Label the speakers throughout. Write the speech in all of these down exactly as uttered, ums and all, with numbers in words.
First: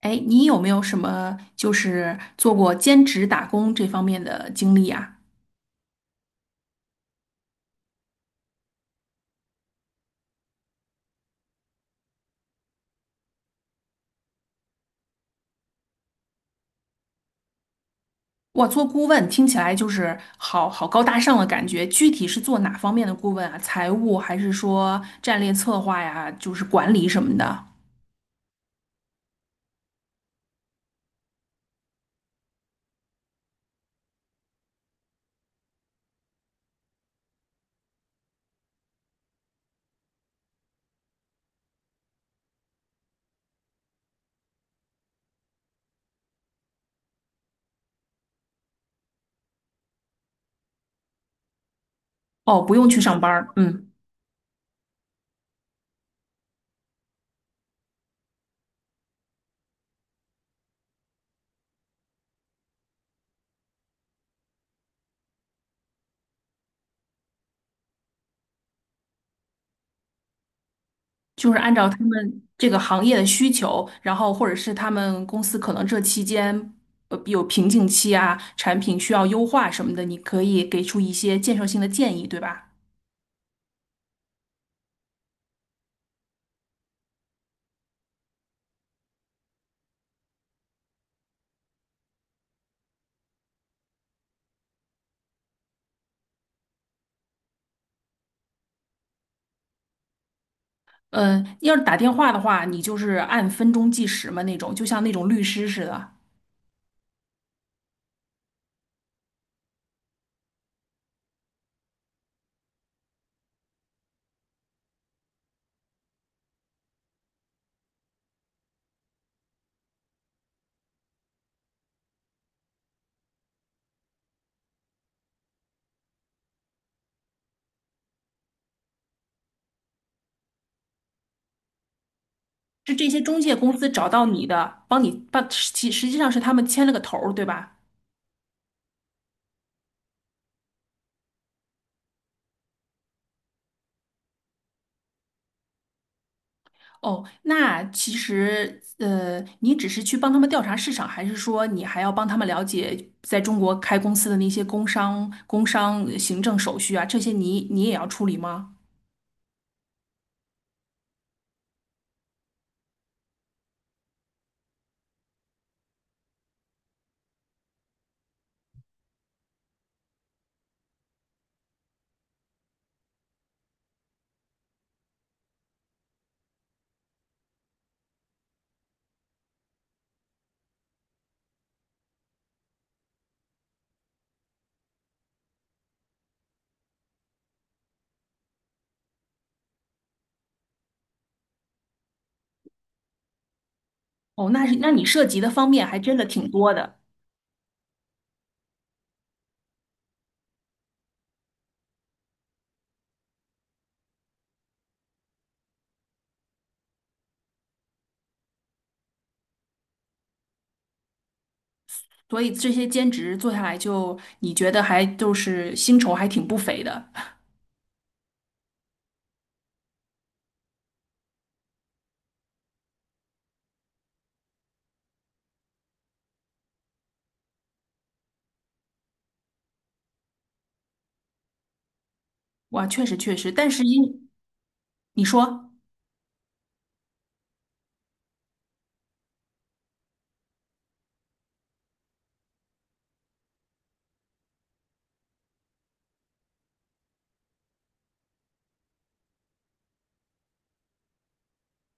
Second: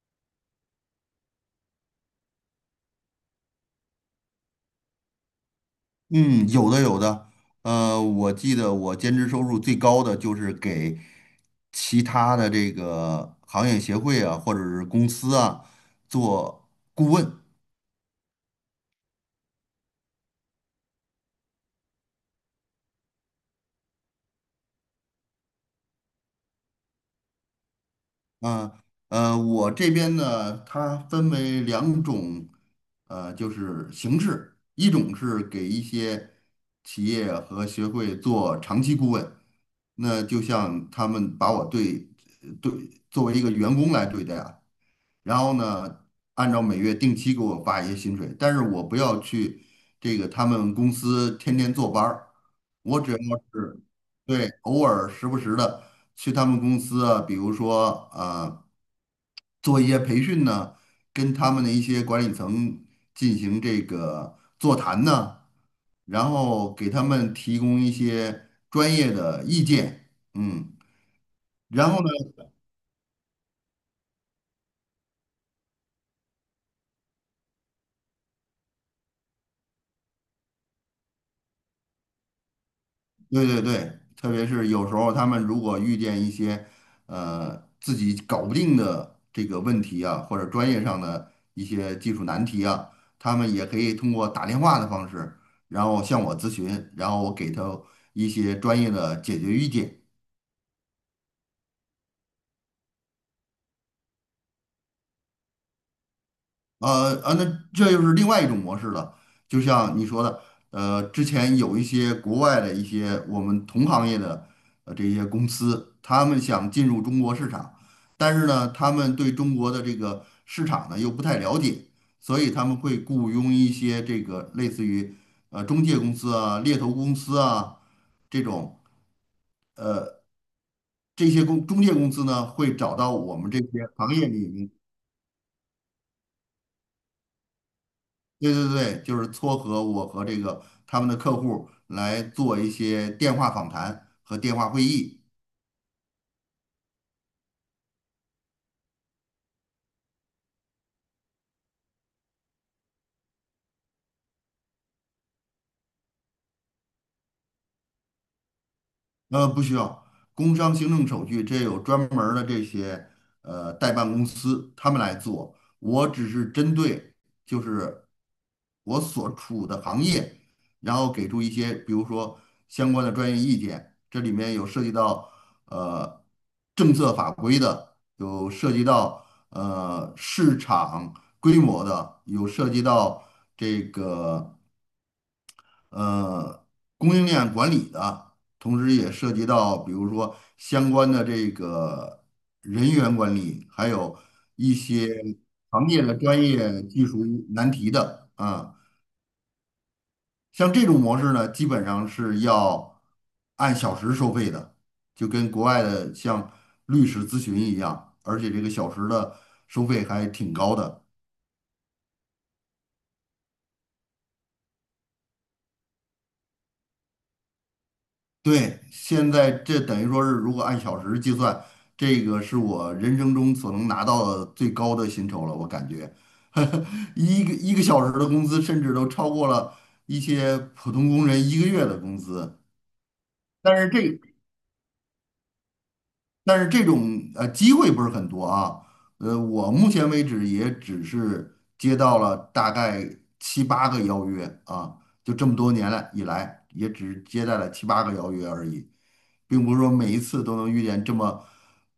Speaker 1: 哎，你有没有什么就是做过兼职打工这方面的经历啊？
Speaker 2: 嗯，有的有的，呃，我记得我兼职收入最高的就是给其他的这个行业协会啊，或者是公司啊做顾问。
Speaker 1: 哇，做顾问听起来就是好好高大上的感觉，具体是做哪方面的顾问啊？财务还是说战略策划呀？就是管理什么的？
Speaker 2: 呃，我这边呢，它分为两种，呃，就是形式，一种是给一些企业和协会做长期顾问，那就像他们把我对对作为一个员工来对待啊，然后呢，按照每月定期给我发一些薪水，但是我不要去这个他们公司天天坐班儿，
Speaker 1: 哦，不用
Speaker 2: 我
Speaker 1: 去
Speaker 2: 只要
Speaker 1: 上班儿，
Speaker 2: 是
Speaker 1: 嗯，
Speaker 2: 对偶尔时不时的去他们公司啊，比如说啊。呃做一些培训呢，跟他们的一些管理层进行这个座谈呢，然后给他们提供一些专业的意见，嗯，
Speaker 1: 就是按照
Speaker 2: 然
Speaker 1: 他
Speaker 2: 后呢，
Speaker 1: 们这个行业的需求，然后或者是他们公司可能这期间呃有瓶颈期啊，产品需要优化什么的，你可以给出一些建设性的建议，对吧？
Speaker 2: 对对对，特别是有时候他们如果遇见一些呃自己搞不定的这个问题啊，或者专业上的一些技术难题啊，他们也可以通过打电话的方式，然后向我咨询，然后我给他一些专业的解决意见。
Speaker 1: 呃，要是打电话的话，你就是按分钟计时嘛，那种就像那种律师似的，
Speaker 2: 呃啊，那这又是另外一种模式了。就像你说的，呃，之前有一些国外的一些我们同行业的呃这些公司，他们想进入中国市场，但是呢，他们对中国的这个市场呢又不太了解，所以他们会雇佣一些这个类似于呃中介公司啊、猎头公司啊这种这些公中介公司呢，会
Speaker 1: 是
Speaker 2: 找
Speaker 1: 这
Speaker 2: 到
Speaker 1: 些
Speaker 2: 我
Speaker 1: 中
Speaker 2: 们
Speaker 1: 介
Speaker 2: 这
Speaker 1: 公
Speaker 2: 些
Speaker 1: 司找
Speaker 2: 行
Speaker 1: 到
Speaker 2: 业
Speaker 1: 你
Speaker 2: 里面。
Speaker 1: 的，帮你把其实际上是他们牵了个头儿，对吧？
Speaker 2: 对对对，就是撮合我和这个他们的客户来做一些电话访谈和电话会议。
Speaker 1: 哦，那其实呃，你只是去帮他们调查市场，还是说你还要帮他们了解在中国开公司的那些工商、工商呃行政手续啊，这些你你也要处理吗？
Speaker 2: 呃，不需要工商行政手续，这有专门儿的这些呃代办公司他们来做。我只是针对就是我所处的行业，然后给出一些比如说相关的专业意见。这里面有涉及到呃政策法规的，有涉及到呃市场规模的，有涉及到这个呃供应链管理的，同时也涉及到比如说相关的这个人员管理，还有
Speaker 1: 哦，那
Speaker 2: 一
Speaker 1: 是那你
Speaker 2: 些
Speaker 1: 涉及的方面
Speaker 2: 行
Speaker 1: 还
Speaker 2: 业的
Speaker 1: 真的
Speaker 2: 专
Speaker 1: 挺多
Speaker 2: 业
Speaker 1: 的。
Speaker 2: 技术难题的啊。像这种模式呢，基本上是要按小时收费的，就跟国外的像律师咨询一样，而且这个小时的收费还挺高的。
Speaker 1: 所以这些兼职做下来就，你觉得还就是薪酬还挺不菲的。
Speaker 2: 对，现在这等于说是，如果按小时计算，这个是我人生中所能拿到的最高的薪酬了。我感觉，一个一个小时的工资，甚至都超过了一些普通工人一个月的工资。
Speaker 1: 哇，确实确实，但
Speaker 2: 但
Speaker 1: 是
Speaker 2: 是这
Speaker 1: 因你说，
Speaker 2: 但是这种呃机会不是很多啊。呃，我目前为止也只是接到了大概七八个邀约啊，就这么多年来以来，也只接待了七八个邀约而已。并不是说每一次都能遇见这么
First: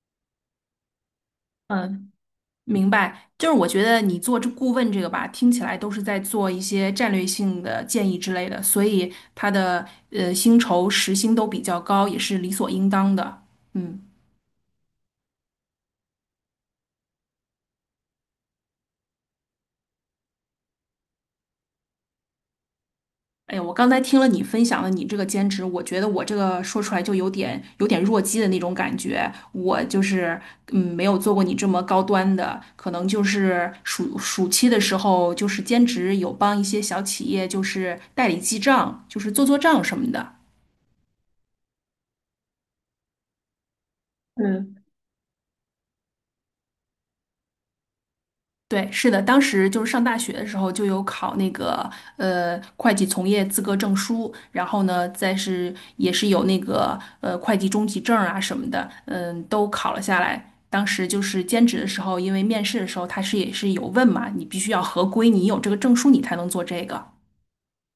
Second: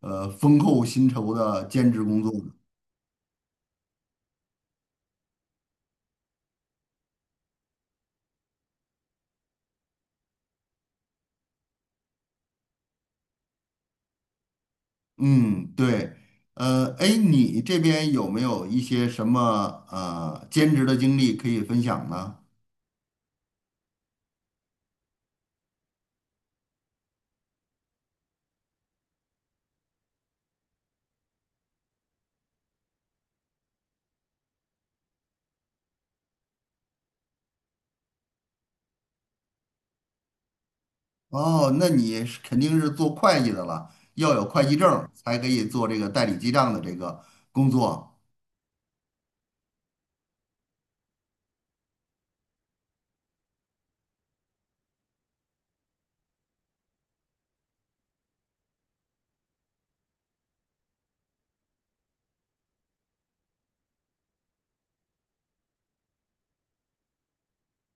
Speaker 2: 呃丰厚薪酬的兼职
Speaker 1: 嗯，
Speaker 2: 工作的。
Speaker 1: 明白，就是我觉得你做这顾问这个吧，听起来都是在做一些战略性的建议之类的，所以他的呃薪酬时薪都比较高，也是理所应当的。嗯。
Speaker 2: 嗯，对，呃，哎，你这边有没有一些什么呃兼职的经历可以分享呢？
Speaker 1: 哎呀，我刚才听了你分享了你这个兼职，我觉得我这个说出来就有点有点弱鸡的那种感觉。我就是嗯，没有做过你这么高端的，可能就是暑暑期的时候，就是兼职有帮一些小企业，就是代理记账，就是做做账什么的。
Speaker 2: 哦，那你是肯定是做会计的了，要有会计
Speaker 1: 嗯。
Speaker 2: 证儿才可以做这个代理记账的这个工作。
Speaker 1: 对，是的，当时就是上大学的时候就有考那个呃会计从业资格证书，然后呢，再是也是有那个呃会计中级证啊什么的，嗯，都考了下来。当时就是兼职的时候，因为面试的时候他是也是有问嘛，你必须要合规，你有这个证书你才能做这个。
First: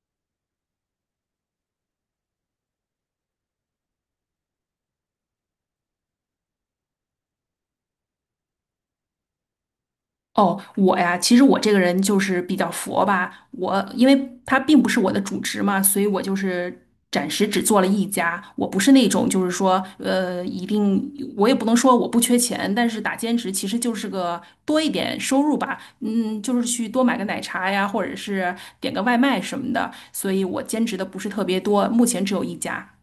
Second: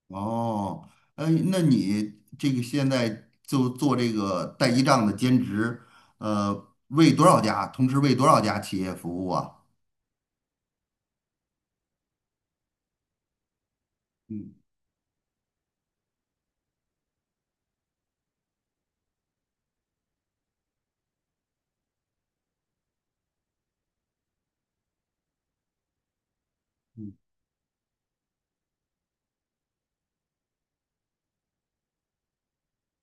Speaker 2: 哦，哎，那你这个现在就做这个代记账的兼职，呃，为多少家，同时为多少家企业服务啊？
Speaker 1: 哦，我呀，其实我这个人就是比较佛吧。我因为
Speaker 2: 嗯。
Speaker 1: 它并不是我的主职嘛，所以我就是暂时只做了一家。我不是那种就是说，呃，一定我也不能说我不缺钱，但是打兼职其实就是个多一点收入吧。嗯，就是去多
Speaker 2: 嗯。
Speaker 1: 买个奶茶呀，或者是点个外卖什么的。所以我兼职的不是特别多，目前只有一家。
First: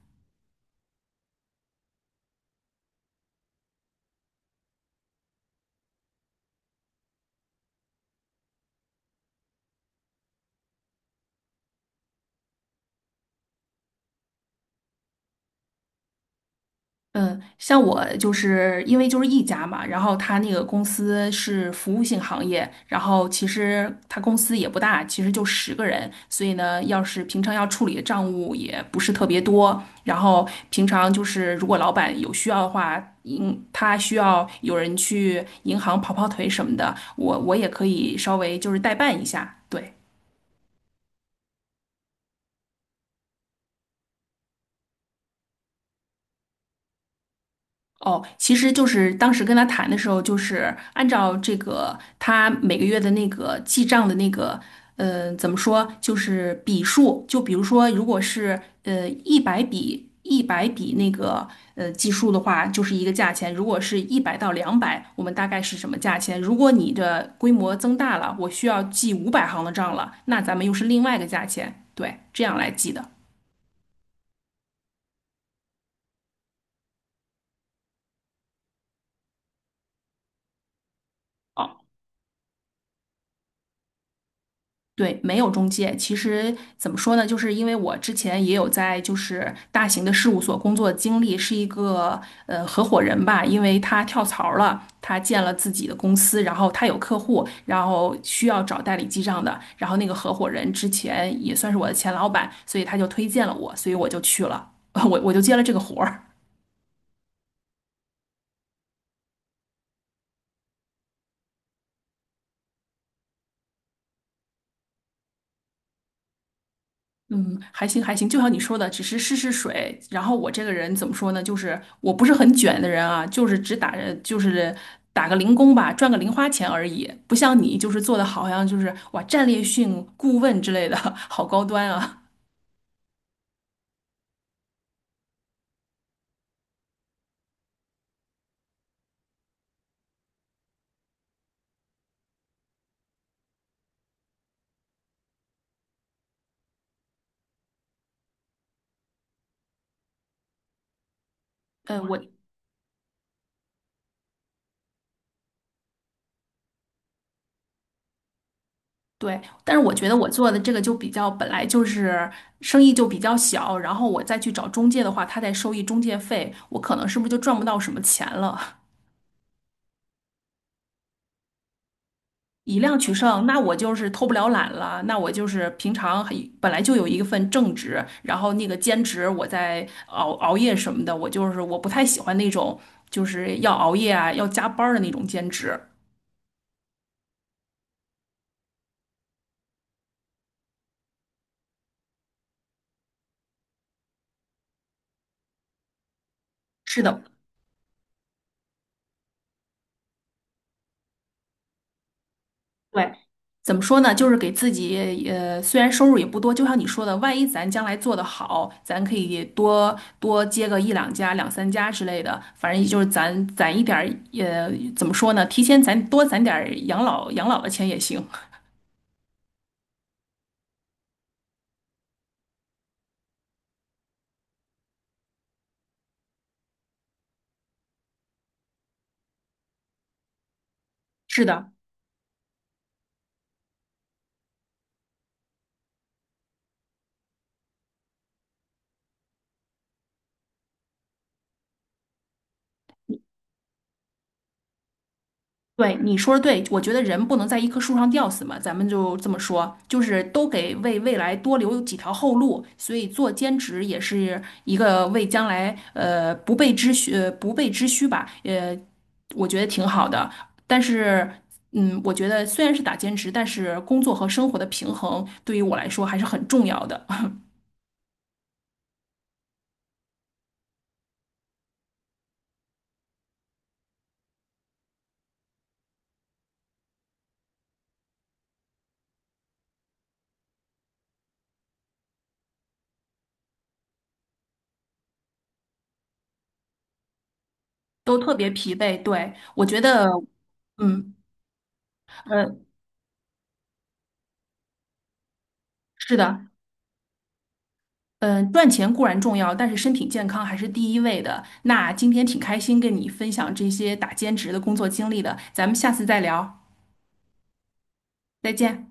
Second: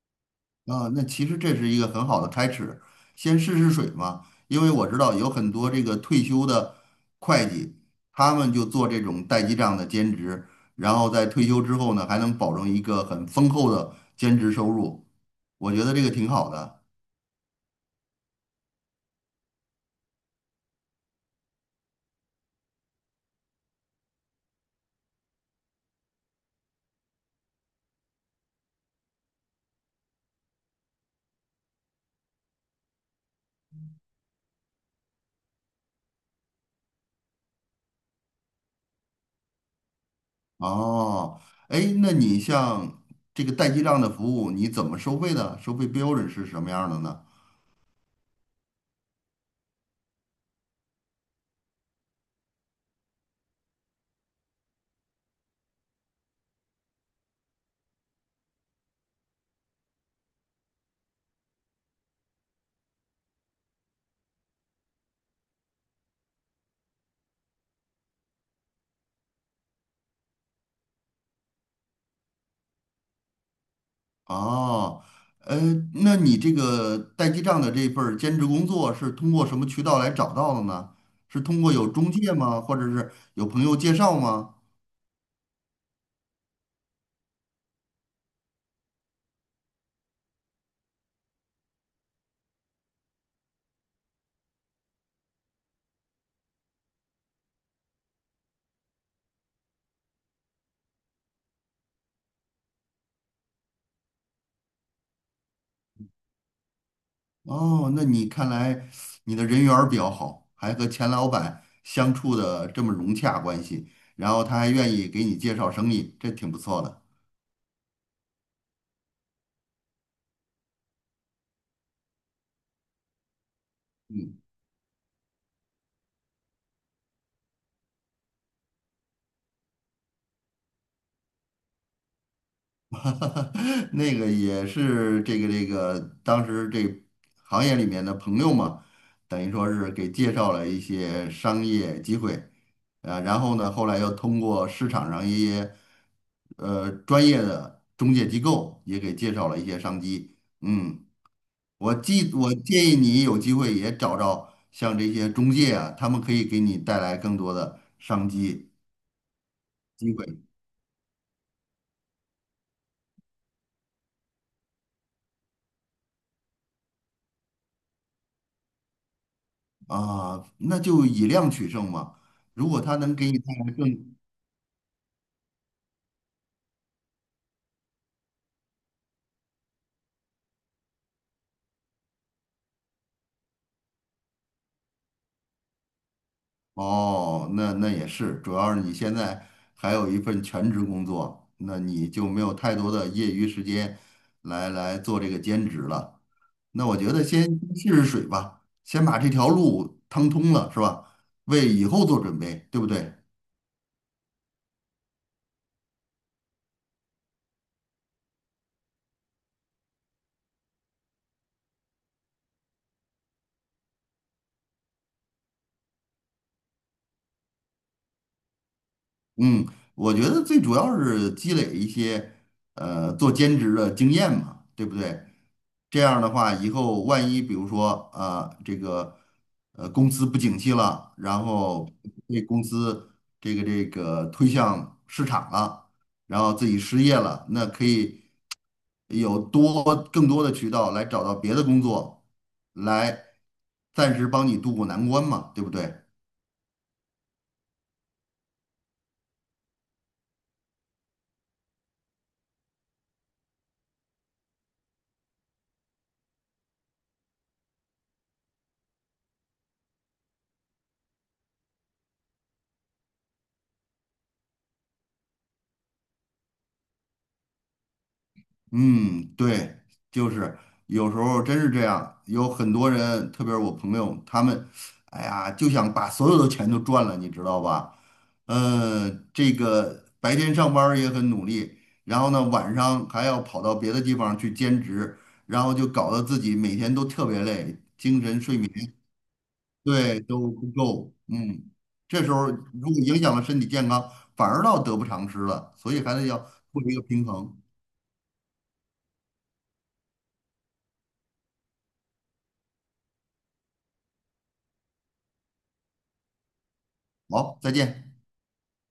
Speaker 2: 啊，那其实这是一个很好的开始，先试试水嘛。因为我知道有很多这个退休的会计，他们就做这种代记账的兼职，然后在退休之后呢，还能保证一个很丰厚的兼职收入，我觉得这个挺好的。
Speaker 1: 嗯，像我就是因为就是一家嘛，然后他那个公司是服务性行业，然后其实他公司也不大，其实就十个人，所以呢，要是平常要处理的账务也不是特别多，然后平常就是如果老板有需要的话，嗯，他需要有人去银行跑跑腿什么的，我我也可以稍微就是代办一下，对。
Speaker 2: 哦，哎，那你像这个代记账的服务，你怎么收费的？收费标准是什么样的呢？
Speaker 1: 哦，其实就是当时跟他谈的时候，就是按照这个他每个月的那个记账的那个，呃，怎么说，就是笔数，就比如说，如果是呃一百笔一百笔那个呃计数的话，就是一个价钱；如果是一百到两百，我们大概是什么价钱？如果你的规模增大了，我需要记五百行的账了，那咱们又是另外一个价钱，对，这样来记的。
Speaker 2: 哦，呃，那你这个代记账的这份儿兼职工作是通过什么渠道来找到的呢？是通过有中介吗？或者是有朋友介绍吗？
Speaker 1: 对，没有中介。其实怎么说呢，就是因为我之前也有在就是大型的事务所工作的经历，是一个呃合伙人吧，因为他跳槽了，他建了自己的公司，然后他有客户，然后需要找代理记账的，然后那个合伙人之前也算是我的前老板，所以他就推荐了我，所以我就去了，我我就接了这个活儿。
Speaker 2: 哦，那你看来你的人缘儿比较好，还和钱老板相处的这么融洽关系，然后他还愿意给你介绍生意，这挺不错的。
Speaker 1: 嗯，还行还行，就像你说的，只是试试水。然后我这个人怎么说呢？就是我不是很卷的人啊，就是只打着就
Speaker 2: 嗯。
Speaker 1: 是打个零工吧，赚个零花钱而已。不像你，就是做的好像就是哇，战略性顾问之类的，好高端啊。
Speaker 2: 那个也是这个这个，当时这行业里面的朋友嘛，等于说是给介绍了一些商业机会，啊，然后呢，后来又通过市场上一些呃专业的中介机构也给介绍了一些商机。嗯，我
Speaker 1: 呃，我
Speaker 2: 记，我建议你有机会也找找像这些中介啊，他们可以给你带来更多的商机
Speaker 1: 对，但是我觉
Speaker 2: 机
Speaker 1: 得
Speaker 2: 会。
Speaker 1: 我做的这个就比较本来就是生意就比较小，然后我再去找中介的话，他再收一中介费，我可能是不是就赚不到什么钱了？
Speaker 2: 啊，那就以量取胜嘛。如
Speaker 1: 以
Speaker 2: 果他
Speaker 1: 量取
Speaker 2: 能给你
Speaker 1: 胜，
Speaker 2: 带
Speaker 1: 那
Speaker 2: 来
Speaker 1: 我就是
Speaker 2: 更，
Speaker 1: 偷不了懒了，那我就是平常很本来就有一份正职，然后那个兼职我在熬熬夜什么的，我就是我不太喜欢那种就是要熬夜啊要加班儿的那种兼职。
Speaker 2: 哦，那那也是，主要是你现在还有一份全职工作，那你就没有太多的业余时间来来做这个兼职了。那我
Speaker 1: 是
Speaker 2: 觉
Speaker 1: 的，
Speaker 2: 得先试试水吧，先把这条路趟通了，是吧？为以后做准备，对不
Speaker 1: 对。
Speaker 2: 对？
Speaker 1: 怎么说呢？就是给自己，呃，虽然收入也不多，就像你说的，万一咱将来做得好，咱可以多多接个一两家、两三家之类的。反正就是咱攒一点儿，呃，怎么说呢？提前攒多攒点儿养老养老的钱也行。
Speaker 2: 嗯，我觉得最主要是积累一些呃做兼职的经验嘛，对不对？这样的话，以后万一比如说呃这个呃公司不景气了，
Speaker 1: 是
Speaker 2: 然
Speaker 1: 的，
Speaker 2: 后被公司这个这个推向市场了，然后自己失业了，那可以有多更多的渠道来找到别的工作，来暂时帮你渡过难关嘛，对不对？
Speaker 1: 对你说的对，我觉得人不能在一棵树上吊死嘛，咱们就这么说，就是都给为未来多留几条后路，所以做兼职也是一个为将来呃不备之需呃不备之需吧，呃，我觉得挺好的。但是，嗯，我觉得虽然是打兼职，但是工作和生活的平衡对于我来说还是很重要的，
Speaker 2: 嗯，对，就是有时候真是这样，有很多人，特别是我朋友，他们，哎呀，就想把所有的钱都赚了，你知道吧？嗯，这个白天上班儿也很努力，然后呢，晚上还要跑到别的地方去兼职，然后就搞得自己每天都特别累，
Speaker 1: 都
Speaker 2: 精
Speaker 1: 特
Speaker 2: 神
Speaker 1: 别
Speaker 2: 睡眠
Speaker 1: 疲惫。对，我觉得，
Speaker 2: 对都不够，
Speaker 1: 嗯，
Speaker 2: 嗯，这时候
Speaker 1: 呃，
Speaker 2: 如果影响了身体健康，反而倒得不偿失了，所以
Speaker 1: 是
Speaker 2: 还是要
Speaker 1: 的。
Speaker 2: 做一个平衡。
Speaker 1: 嗯，赚钱固然重要，但是身体健康还是第一位的。那今天挺开心跟你分享这些打兼职的工作经历的，咱们下次再聊，
Speaker 2: 好，再见。
Speaker 1: 再见。